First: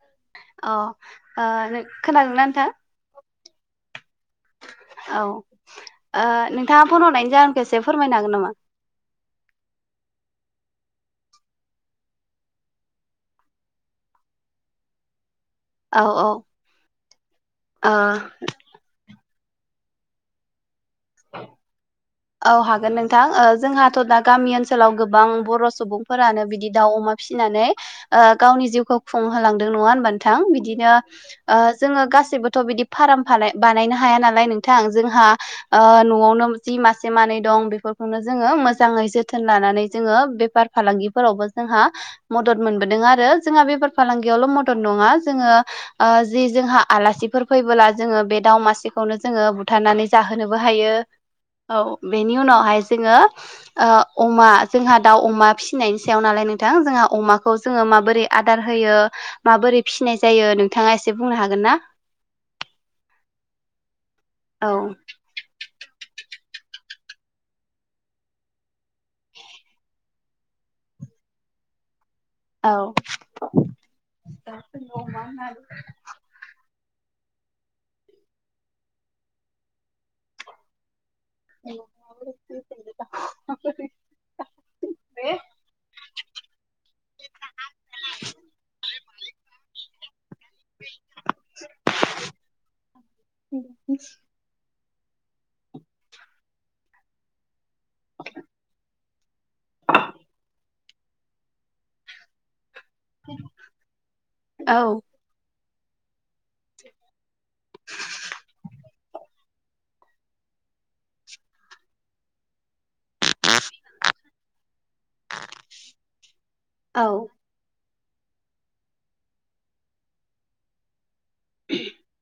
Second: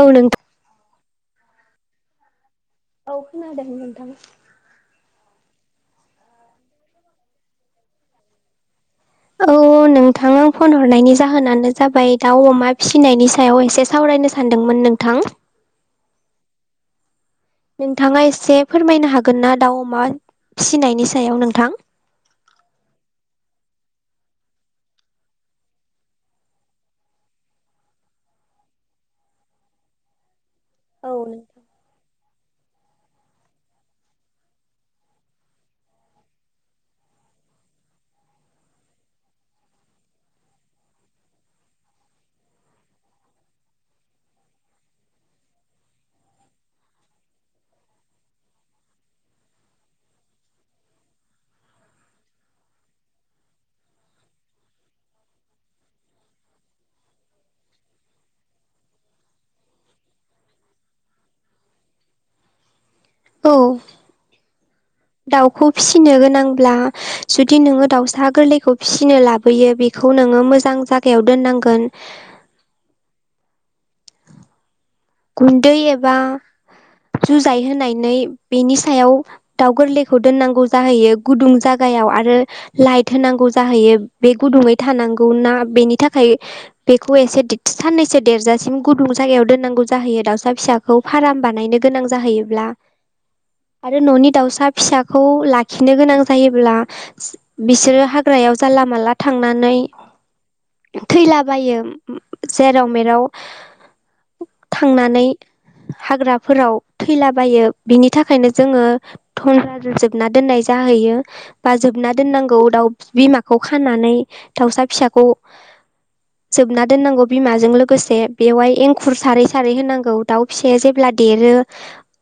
औ नोंथां [unintelligible] खोनादोंना नोंथां? औ खोनादों नोंथां। औ, नोंथाङा फन हरनायनि जाहोनखौ एसे फोरमायनो हागोन नामा? औ। नोंथां आं फन हरनायनि जाहोनानो जाबाय- दाउ- अमा फिसिनायनि सायाव एसे सावरायनो सानदोंमोन। नोंथां। औ, औ। ओ नोंथाङा एसे फोरमायनो हागोना? दाउ, अमा फिनायनि सायाव नोंथां। औ हागोन नोंथां ।ओ जोंहाथ' दा गामि ओनसोलाव गोबां बर' सुबुंफोरानो बिदि दाउ, अमा फिसिनानै [unintelligible] गावनि जिउखौ खुंहोलांदों नङा होनबा नोंथां [unintelligible] बिदिनो‌ औ ओ नोंथां। जोङो गासिबो थ' बिदि फार्म फा-बानायनो हाया नालाय नोंथां। जोंहा ओ न'आवनो जि [unintelligible] मासे, मानै दं बेफोरखौनो जोङो मोजाङै जोथोन लानानै जोङो बेफार -फालांगिफोरावबो जोंहा मदद मोनबोदों आरो ।जोंहा बेफार -फालांगियावल' मदद नङा जोङो ओ जि जोंहा [unintelligible] आलासिफोर फैबोला जोङो बे दाव मासेखौनो जोङो बुथारनानै जाहोनोबो हायो। औ बेनि उनावहाय जोङो ओ अमा ।जोंहा दाउ अमा फिसिनायनि सायाव नालाय नोंथां जोंहा अमाखौ जोङो माबोरै आदार होयो? माबोरै फिसिनाय जायो नोंथाङा एसे बुंनो हागोन [unintelligible] [unintelligible] [unintelligible] औ। औ। दाउखौ फिसिनो गोनांब्ला, जुदि नोङो दाउसा गोरलैखौ फिसिनो लाबोयो बेखौ [unintelligible] नोङो मोजां जायगायाव दोननांगोन। औ औ। गुन्दै एबा जुजाय होनायानै बेनि सायाव दाउ गोरलैखौ दोननांगौ जाहैयो। गुदुं जागायाव आरो लाइट होनांगौ जाहैयो। बे गुदुङै थानांगौ ना बेनि थाखाय [unintelligible] बेखौ एसे साननैसो देरजासिम गुदुं जायाव दोननांगौ जायो। दाउसा फिसाखौ फार्म बानायनो गोनां जाहैयोब्ला, आरो न'नि दाउसा फिसाखौ लाखिनो गोनां जायोब्ला। बिसोरो हाग्रायाव जानला -मानला थांनानै थैलाबायो जेराव मेराव औ थांनानै हाग्राफोराव थैलाबायो बिनि थाखायनो जोङो थनज जोबना दोननाय जाहैयो बा जोबना दोननांगौ दाउ बिमाखौ खानानानै दावसा फिसाखौ जोबना औ दोननांगौ बिमाजों लोगो गोसे बेवहाय एंखुर सारै सारै होनांगौ दाउ फिसाया जेब्ला देरो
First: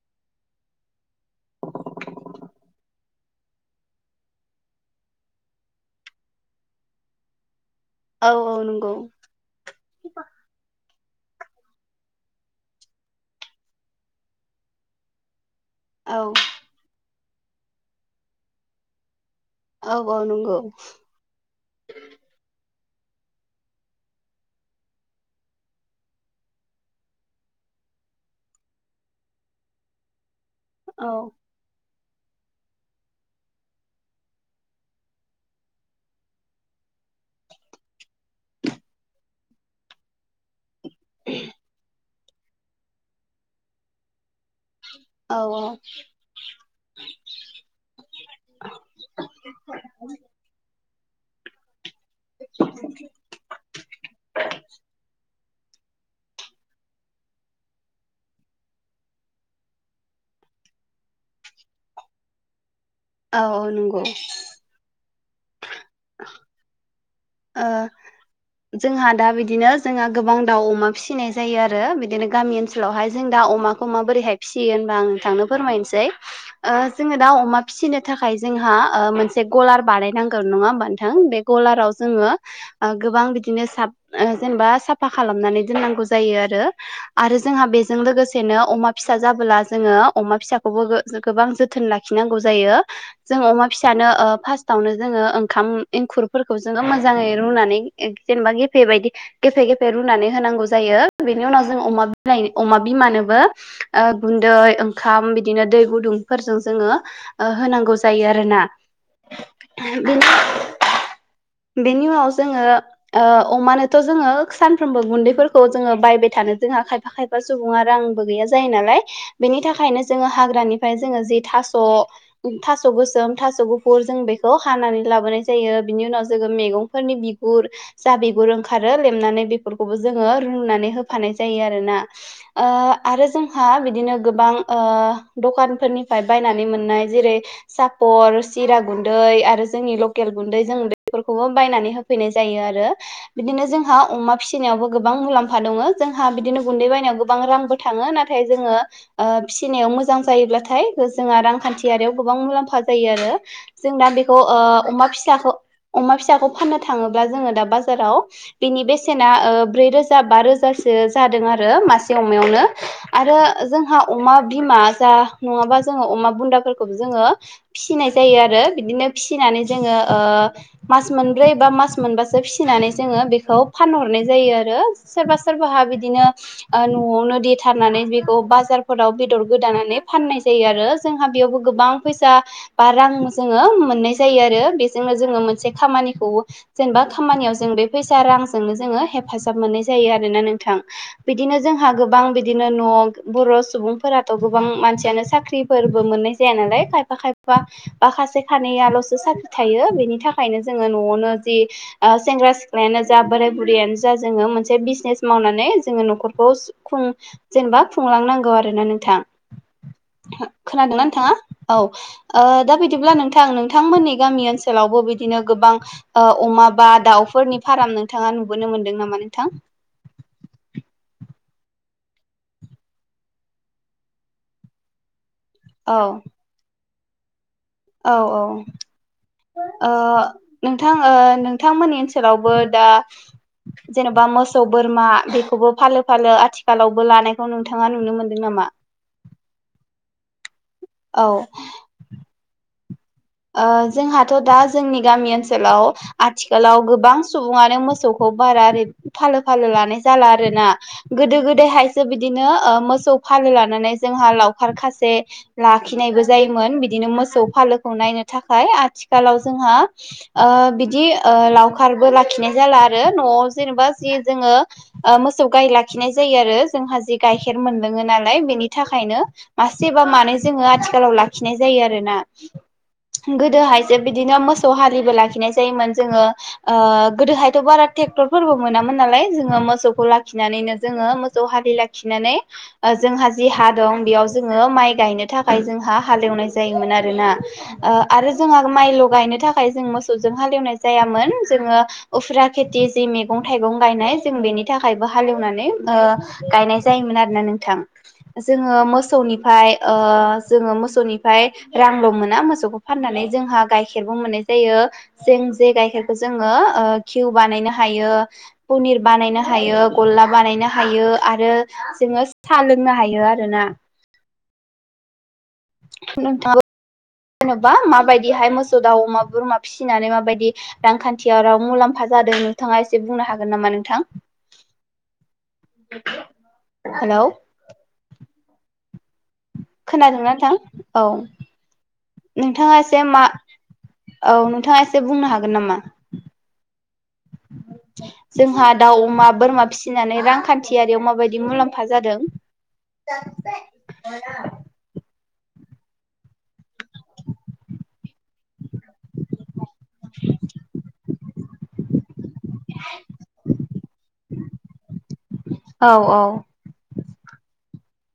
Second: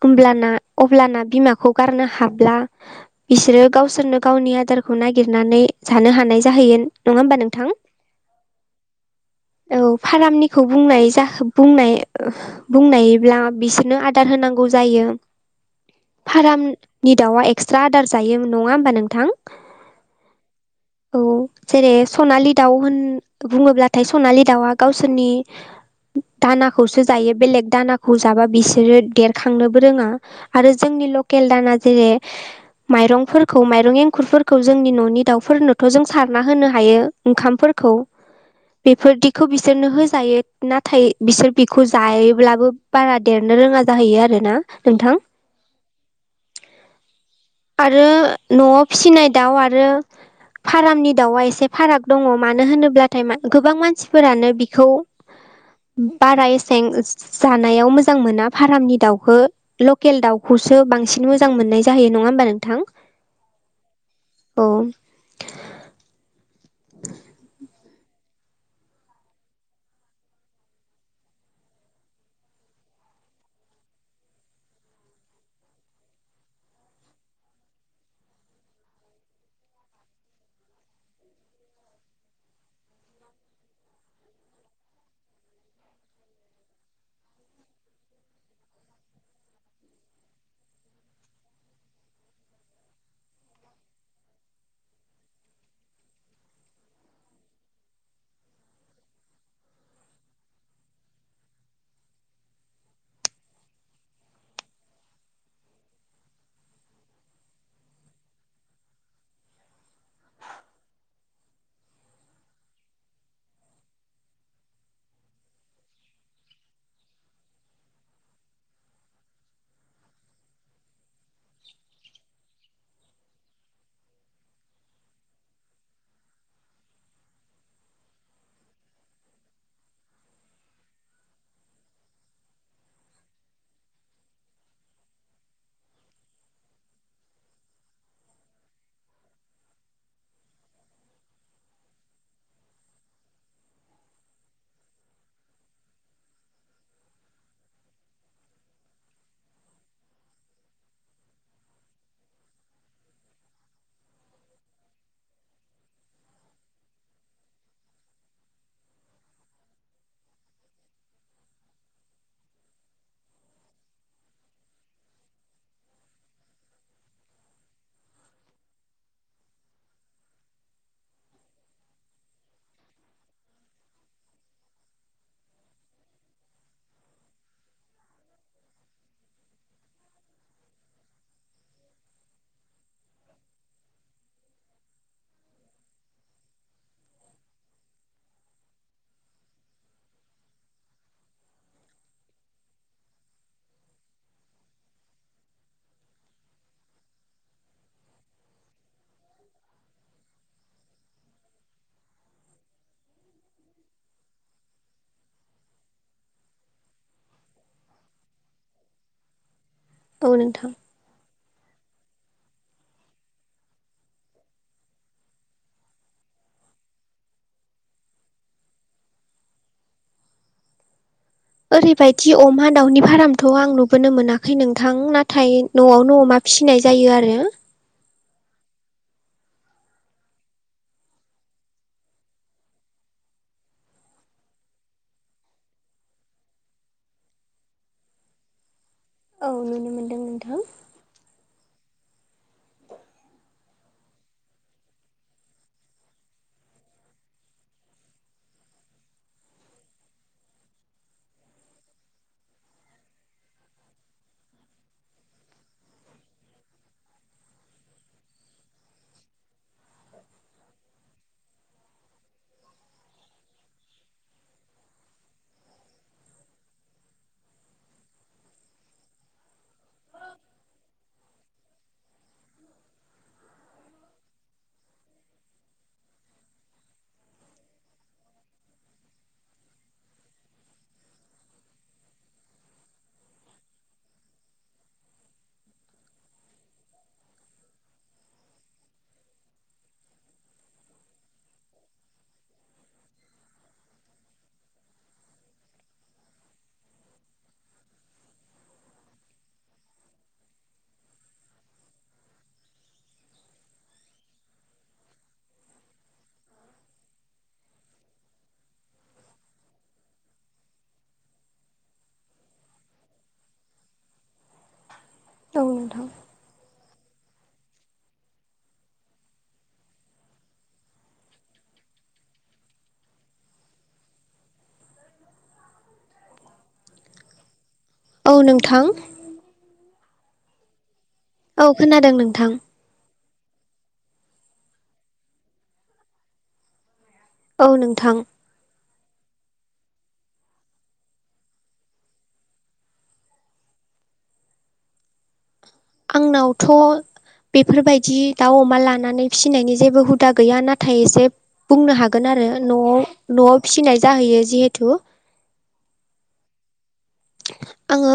होमब्लाना अब्लाना बिमाखौ गारनो हाब्ला बिसोरो गावसोरनो गावनि आदारखौ नागिरनानै जानो हानाय जाहैगोन नङा होमबा नोंथां औ औ नंगौ औ फारामनिखौ बुंनाय जा बुंनाय बुंनायब्ला बिसोरनो आदार होनांगौ जायो औ फाराम नि दाउआ एक्सट्रा आदार जायो नङा होनोमबा नोंथां औ जेरै सनालि दाउ होन बुङोब्लाथाय सनालि दाउआ गावसोरनि दाना खौसो जायो बेलेग दानाखौ जाबा बिसोरो देरखांनोबो रोङा आरो जोंनि औ लकेल दाना जेरै माइरंफोरखौ माइरं एंखुरफोरखौ जोंनि न'नि दाउफोरनोथ' जों सारना होनो हायो ओंखामफोर खौ बेफोरदिखौ बिसोरनो होजायो नाथाय बिसोर बेखौ जायोब्लाबो बारा देरनो रोङा जाहैयो आरो ना औ औ आरो न'आव फिसिनाय दाउ आरो फार्मनि दाउआ एसे फाराग दङ मानो होनोब्लाथाय गोबां मानसिफोरानो बिखौ [inaudible] बारा एसें जानायाव मोजां मोना फारामनि दाउखौ लकेल दाउखौसो बांसिन मोजां मोननाय जायो नङा होमबा नोंथां औ औ नंगौ औ [inaudible] ओ जोंहा दा बिदिनो जोंहा गोबां दाउ अमा फिसिनाय जायो आरो बिदिनो गामि ओनसोलावहाय जों दा अमाखौ माबोरैहाय फियोबा होनबा नोंथांनो फोरमायनोसै ओ जोङो दा अमा फिसिनो थाखाय जोंहा मोनसे गलार बानायनांगोन नङा होमबा नोंथां बे गलाराव जोङो ओ गोबां बिदिनो साब जेनेबा ओ साफा खालामनानै दोननांगौ जायो आरो आरो जोंहा बेजों लोगोसेनो अमा फिसा जाबोला जोङो अमा फिसाखौबो गोबां जोथोन ला लाखिनांगौ जायो जों अमा फिसानो ओ फासथावनो ओंखाम एंखुरफोरखौ जोङो मोजांङै रुनानै जेनेबा गेफे बायदि गेफे गेफे रुनानै होनांगौ जायो बेनि उनाव जों अमा बि अमा बिमानोबो गुन्दै ओंखाम बिदिनो दै गुदुंफोरजों जोंङो होनांगौ जायो आरोना बिनि बेनि उनाव जोङो ओ अमानोथ' जोङो सानफ्रोमबो गुन्दैफोरखौ जोङो बायबाय थानो जोंहा खायफा खायफा सुबुङा रांबो गैया जायो नालाय बेनि थाखायनो जोङो हाग्रानिफ्राय जोङो जे था स' थास' गोसोम थास' गुफुर जों बेखौ हानानै लाबोनाय जायो बिनि उनाव जोङो मैगंफोरनि बिगुर जा बिगुर ओंखारो लेमनानै बेफोरखौबो जोङो रुनानै होफानाय जायो आरोना ओ आरो जोंहा बिदिनो गोबां ओ दखानफोरनिफाय बायनानै मोननाय जेरै सापर सिरा गुन्दै आरो जोंनि लकेल गुन्दै जों बे बेफोरखौबो बायनानै होफैनाय जायो आरो बिदिनो जोंहा अमा फिसिनायावबो गोबां मुलाम्फा दङो जोंहा बिदिनो गुन्दै बायनायाव गोबां रांबो थाङो नाथाय जोङो ओ फिसिनायाव मोजां जायोब्लाथाय जोंहा रांखान्थियारियाव गोबां मुलाम्फा जायो आरो जों दा बेखौ ओ अमा फिसाखौ अमा फिसाखौ फाननो थाङोब्ला जोङो दा बाजाराव बिनि बेसेना ओ ब्रै रोजा बा रोजासो ओ जादों आरो मासेमनो आरो जोंहा अमा बिमा जा नङाबा जो जों अमा बुन्दाफोरखौ जोङो फिसिनाय जायो आरो बिदिनो फिसिनानै जोङो ओ मास मोनब्रै बा मास मोनबासो फिसिनानै जोङो बेखौ फानहरनाय जायो आरो सोरबा सोरबा बिदिनो न'आवनो देथारनानै बेखौ बाजारफोराव बेदर गोदानानै फाननाय जायो आर रो जोंहा बेयावबो गोबां फैसा बा रां जोङो मोननाय जायो आरो बेजोंनो जोङो मोन से खामानिखौ जेनेबा खामानियाव जों बे फैसा रांजोंनो जोङो हेफाजाब मोननाय जायो आरोना नों थां बिदिनो जोंहा गोबां बिदिनो न' बर' सुबुंफोराथ' गोबां मानसियानो साख्रि फोरबो मोननाय जाया नालाय खायफा खायफा बा खासे खानैयाल'सो साख्रि थायो बेनि थाखाय खायनो जोङो न'वावनो जि ओ सेंग्रा सिख्लायानो जा बोराय बुरैयानो जा जोङो मोनसे बिजनेस माव नानै जोङो न'खरखौ जेनेबा खुंलांनांगौ आरोना नोंथां। औ नोंथां खोनादोंना नोंथाङा? औ ओ दा बिदिब्ला नोंथां नोंथांमोननि गामि ओनसोलावबो बिदि दिनो गोबां ओ अमा बा दाउफोरनि फाराम नोंथाङा नुबोनो मोनदों नामा नोंथां? [inaudible] ओरैबायदि अमा दाउनि फारामथ' आं नुबोनो मोनाखै नोंथां ना थाय औ न'वावनो अमा फिनाय जायो आरो। औ औ ओ नोंथां ओ नोंथांमोननि ओनसोलावबो दा जेन'बा मोसौ बोरमा बेखौबो फालो फालो आथिखालावबो लानायखौ नोंथाङा नुनो मोनदों ना मा? औ नुनो मोनदों नोंथां। औ ओ जोंहाथ' दा जोंनि गामि ओनसोलाव आथिखालाव गोबां सुबुङानो मोसौखौ बा रा ओरै फालो फालो लोनाय जाला आरोना गोदो हायसो बिदिनो ओ मोसौ फालो लानानै जोंहा लावखार खासे लाखिनायबो जायोमोन बिदिनो मोसौ फालोखौ नायनो थाखाय आथिखालाव जोंहा ओ बिदि ओ लावखारबो लाखिनाय जाला आरो‌ न' नवाव जेनेबा जि जोङो ओ मोसौ गाइ लाखिनाय जायो आरो जोंहा जि गाइखेर मोनलोङो नाल लाय बेनि थाखायनो मासेबा मानै जोङो आथिखालाव लाखिनाय जायो आरोना। गोदोहायसो बिदिनो मोसौ हालिबो लाखिनाय जायोमोन जोङो ओ गोदोहायथ' बारा थेक क्टरबो मोनामोन नालाय जोङो मोसौखौ लाखिनानैनो जोङो मोसौ हालि लाखिनानै ओ जों जोंहा जि हा दं बेयाव जोङो माइ गायनो थाखाय जोंहा हालेवनाय जायोमोन आरोना। ओ आरो जोंहा माइल'गायनो थाखाय जों मोसौजों हालेवनाय जायामोन जोङो उफ्रा खेथि जि मैगं-थाइगं गायनाय जों बेनि थाखायबो हालेवनानै ओ गायनाय जायोमोन आरोना नोंथां। जोङो मोसौनिफाय ओ जोङो मोसौनिफाय रांल' मोना मोसौ फानानै जोंहा गाइखेरबो मोननाय जायो जों जे गाइेरखौ जोङो ओ घिउ बानाय नो हायो पुनिर बानायनो हायो गल्ला बानायनो हायो आरो जोङो सा लोंनो हायो आरोना। औ नोंथां नोंथाङाबो [inaudible] जेन'बा माबायदिहाय मोसौ, दावउ, अमा, बोरमा फिसिनानै माबायदि रांखान्थि राव मुलाम्फा जादों नोंथाङा एसे बुंनो हागोन नामा नोंथां? [inaudible] हेल' औ नोंथां खोनादोंना नोंथां औ औ खोनादों नोंथां नोंथाङा इसे मा औ नोंथाङा एसे बुंनो हागोन नामा? औ नोंथां जोंहा दाउ, अमा बोरमा फिनानै रांखान्थियारियाव माबायदि मुलाम्फा जादों [unintelligible] आंनावथ' बेफोरबायदि दाउ, अमा लानानै फिनायनि जेबो हुदा गैया नाथाय एसे बुंनो हागोन आरो न'वाव न'वाव फिनाय जाहै यो जिहेथु। औ औ आङो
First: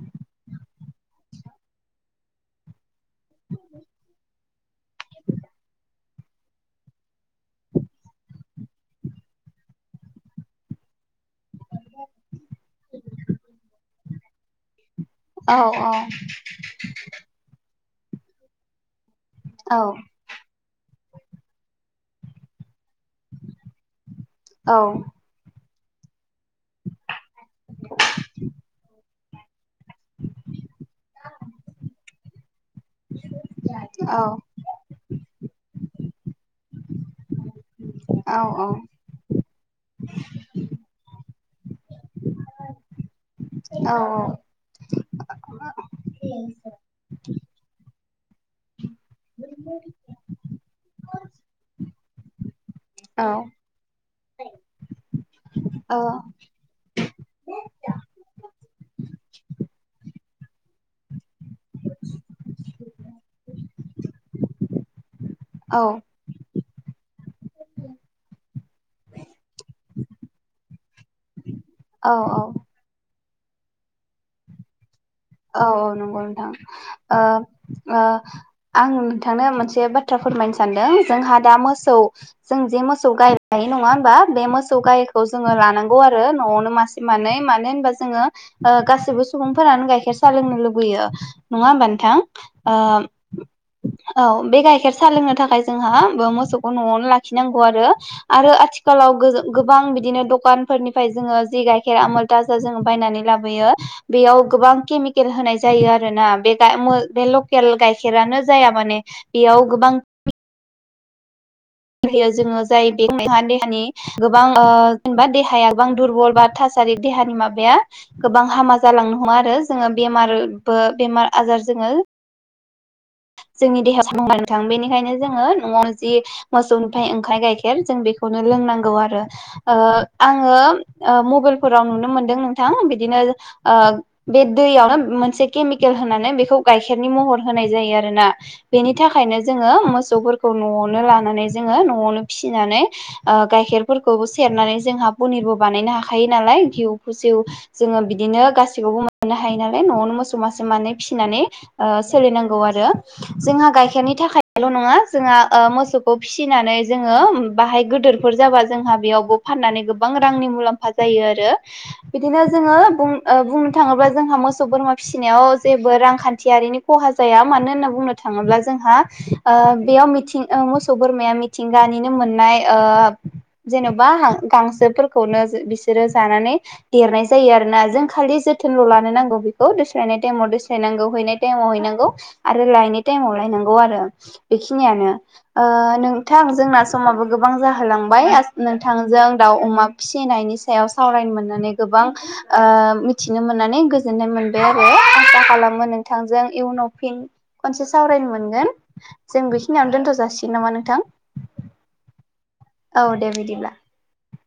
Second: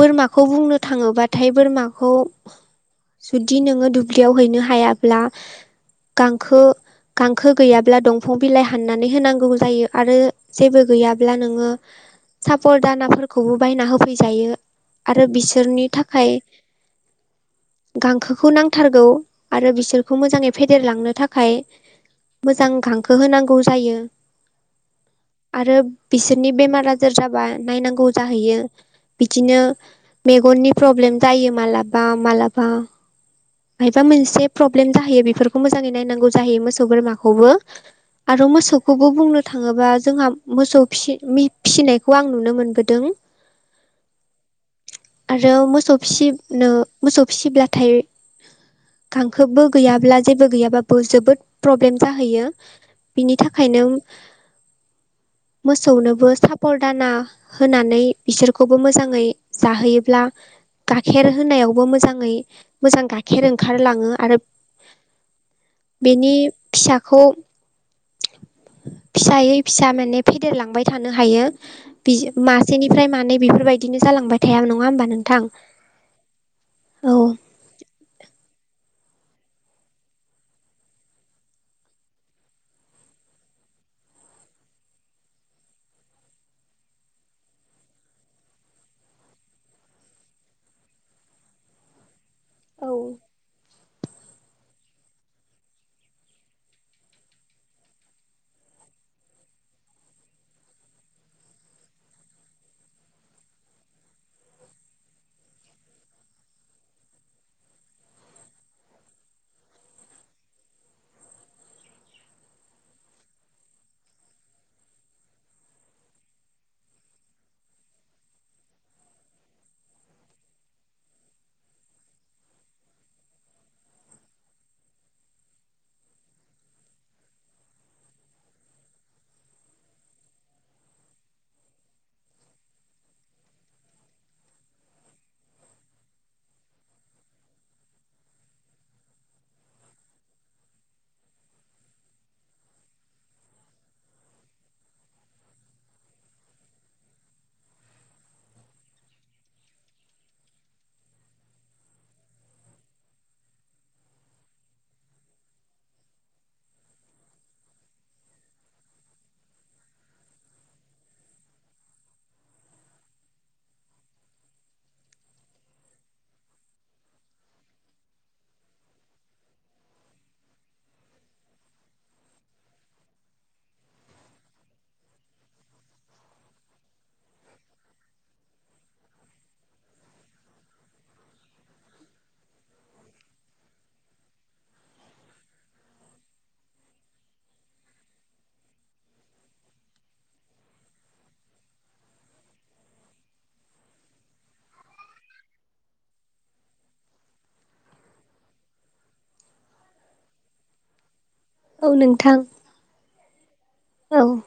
बोरमाखौ बुंनो थाङोबाथाय बोरमाखौ जुदि नोङो दुब्लियाव हैनो हायाब्ला गांखो गांखो गैयाब्ला दंफां बिलाइ हाननानै होनांगौ जायो आरो जेबो गैयाब्ला नोङो साफल दानाफोरखौबो बायना होफैजायो। आरो औ बिसोरनि थाखाय गांखोखौ नांथारगौ आरो औ बिसोरखौ मोजाङै फेदेरलांनो थाखाय मोजां गांखो होनांगौ जायो। औ। आरो बिसोरनि बेमार आजार जाबा नायनांगौ बियो बिदिनो मेगननि प्रब्लेम जायो मालाबा मालाबा। मायबा औ मोनसे प्रब्लेम जाहैयो बेफोरखौ मोजाङै नायनांगौ जाहैयो मोसौ बोरमाखौबो। औ आरो मोसौखौबो बुंनो थाङोबा जोंहा मोसौ फिसि फिसिनायखौ आं नुनो मोनबोदों। आरो मोसौ फिसिनो मोसौ फिसिब्लाथाय गांखोबो गैयाब्ला जेबो गैयाबा बो जोबोद प्रब्लेम जाहैयो बिनि थाखायनो मोसौनोबो सापर दाना होनानै बिसोरखौबो मोजाङै जाहोयोब्ला गाखेर होनायावबो मोजाङै मोजां गाइखेर ओंखारलाङो आरो औ बेनि फिसाखौ [inaudible] फिसायै फिसा माने फेदेरलांबाय थानो हायो औ औ मासेनिफ्राय मानै बेफोरबायदिनो जालांबाय थाया नङा होमबा नों औ औ नंगौ नोंथां ओ ओ आं नोंथांनो मोनसे बाथ्रा फोरमायनो सानदों जोंहा दा मोसौ जों जे मोसौ गाय लायो नङा होमबा? बे मोसौ गायखौ जोङो लानांगौ आरो न'आवनो मासे मानै मानो होनोबा जोङो गासिबो सुबुंफोरानो गाइखेर सा लोंनो लुबैयो नङा होमबा नोंथां ओ औ बे गाइखेर सा लोंनो थाखाय जोंहा मोसौखौ न'आवनो लाखिनांगौ आरो आरो आथिखालाव गो गोबां बिदिनो दखानफोरनिफ्राय जोङो जि गायखेर आमोल थाजा जोङो बायनानै लाबोयो बेयाव गोबां केमि केल होनाय जायो आरोना बे गाय बे लकेल गाइखेरानो जाया माने बेयाव गोबां [inaudible] होयो जोङो जाय बेहा [unintelligible] देहानि गोबां ओ जेनेबा देहाया गोबां दुरबल बा था सारि देहानि माबाया गोबां हामा जालांनो हमो आरो जोङो बेमारबो बेमार आजार जोङो [inaudible] जोंनि देहाखौ [unintelligible] थां बेनिखायनो जोङो न'आव जि मोसौनिफ्राय ओंखाय गाइखेर जों बेखौनो लोंनांगौ आरो ओ आंङो ओ म बेलफोराव नुनो मोनदों नोंथां बिदिनो ओ बे दैयावनो मोनसे केमिकेल होनानै बेफोर खौ गाइखेरनि महर होनाय जायो आरोना बेनि थाखायनो जोङो मोसौफोरखौ न'आवनो ला नानै जोङो न'आवनो फिसिनानै ओ गाइखेरफोरखौबो सेरनानै जोंहा पनिरबो बानायनो हाखायो। नालाय घिउ फुसिउ जोङो बिदिनो गासिखौबो मोननो हायो नालाय न'आवनो मोसौ मासे मानै फिसिना नानै ओ सोलिनांगौ आरो जोंहा गाइखेरनि थाखायल' नङा जोंहा ओ मोसौ फिसिनानै जोङो बाहाय गोदोरफोर जाबा जोंहा बेयावबो फाननानै गोबां रांनि मुलाम्फा जा यो आरो बिदिनो जोङो बुं ओ बुंनो थाङोब्ला जोंहा मोसौ बोरमा फिसिनायाव जेबो रां रांखान्थियारिनि खहा जाया मानो होनना बुंनो थाङोब्ला जोंहा ओ बेयाव मिथिं ओ मो सौ बोरमाया मिथिंगानिनो मोननाय ओ जेन'बा गांसोफोरखौनो बिसोरो जानानै देरनाय जायो आरोना जों खालि जो थोनल' लानो नांगौ बेखौ दोस्लायनाय टाइमाव दोस्लायनांगौ हैनाय टाइमाव हैनांगौ आरो लायनाय टाइमाव लाय नांगौ आरो बेखिनियानो। ओ नोंथां जोंना समाबो गोबां जाहोलांबाय नोंथांजों दाउ अमा फिसिनायनि सायाव सावरायनो मोननानै गोबां ओ मिथिनो मोननानै गोजोननाय मोनबाय आरो आं खालामो नोंथांजों युनाव फिन खनसे सावरायनो मोनगोन जों बेखिनियावनो दोनथ' जासिगोन थिग नामा नोंथां औ नोंथां औ दे बिदिब्ला द